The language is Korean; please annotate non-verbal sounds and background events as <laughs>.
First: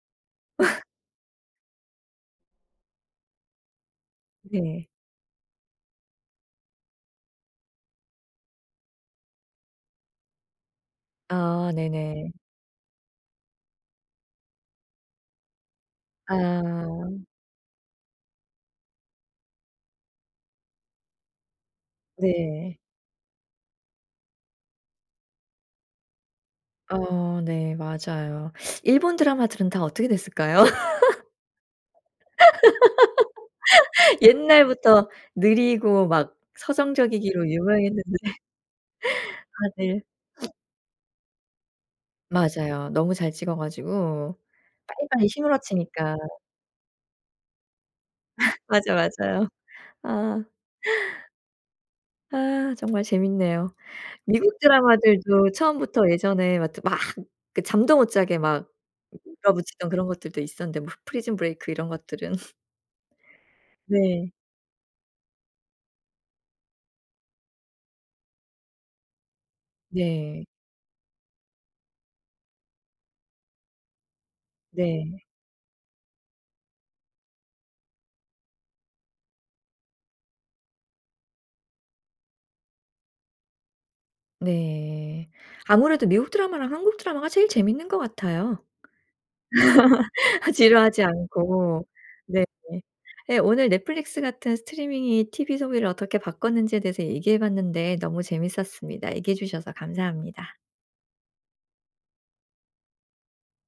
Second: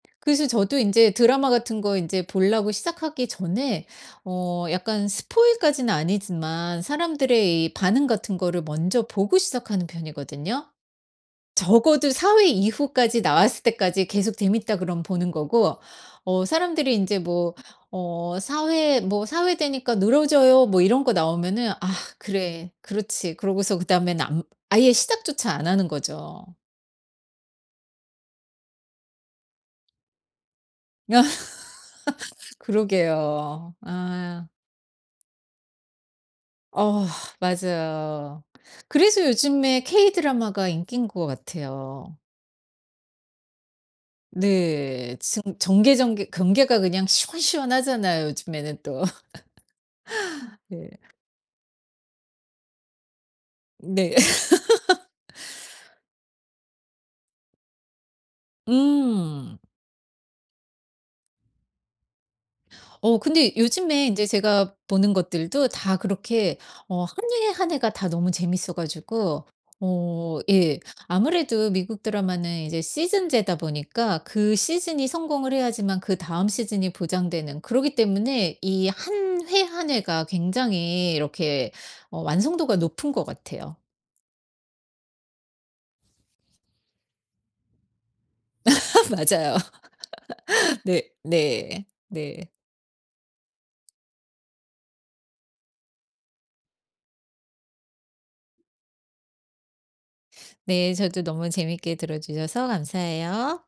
그래서 저도 <laughs> 인제 드라마 같은 거 인제 볼라고 시작하기 전에 어 네. 약간 스포일 까지는 아니지만 사람들의 이 반응 같은 거를 먼저 보고 시작하는 편이거든요. 아 적어도 네네. 4 회 이후까지 나왔을 때까지 계속 재밌다 그럼 보는 거고 어 사람들이 인제 아. 뭐 어 4 회 뭐 "4 회 되니까 늘어져요." 뭐 이런 거 나오면은 '아 그래. 네. 그렇지.' 그러고서 그다음엔 안 아예 시작조차 안 하는 거죠. 어 네. 맞아요. 일본 드라마들은 다 어떻게 됐을까요? <laughs> <laughs> 그러게요. <laughs> 아. 옛날부터 느리고 막 어 서정적이기로 유명했는데. 맞아요. 그래서 아 요즘에 네. K <sniffs> 드라마가 인기인 것 같아요. 맞아요. 너무 잘 찍어가지고 네. 빨리빨리 증 전개 휘몰아치니까. 전개 경계가 그냥 시원시원하잖아요. <laughs> 요즘에는 또. 맞아요 맞아요. 아. <laughs> 예. 아 정말 재밌네요. 네. 미국 드라마들도 <laughs> 처음부터 예전에 막 또 막 그 잠도 못 자게 막 음. 밀어붙이던 그런 것들도 있었는데 뭐 프리즌 브레이크 이런 것들은. <laughs> 어 근데 요즘에 인제 네. 제가 보는 것들도 다 그렇게 어 1 회 1 회가 다 너무 재밌어가지고 어 네. 예. 아무래도 미국 드라마는 이제 시즌제다 보니까 그 시즌이 네. 성공을 해야지만 그다음 시즌이 보장되는 그러기 때문에 이 1 회 1 회가 굉장히 이렇게 어 완성도가 높은 것 같애요. 네. 아무래도 미국 드라마랑 한국 드라마가 제일 재밌는 것 같아요. <laughs> 맞아요. <laughs> <laughs> 지루하지 네. 네. 않고. 네. 네. 예. 오늘 넷플릭스 같은 스트리밍이 티비 소비를 어떻게 바꿨는지에 대해서 얘기해 봤는데 너무 재밌었습니다. 얘기해 주셔서 감사합니다. 네. 저도 너무 재밌게 들어주셔서 감사해요.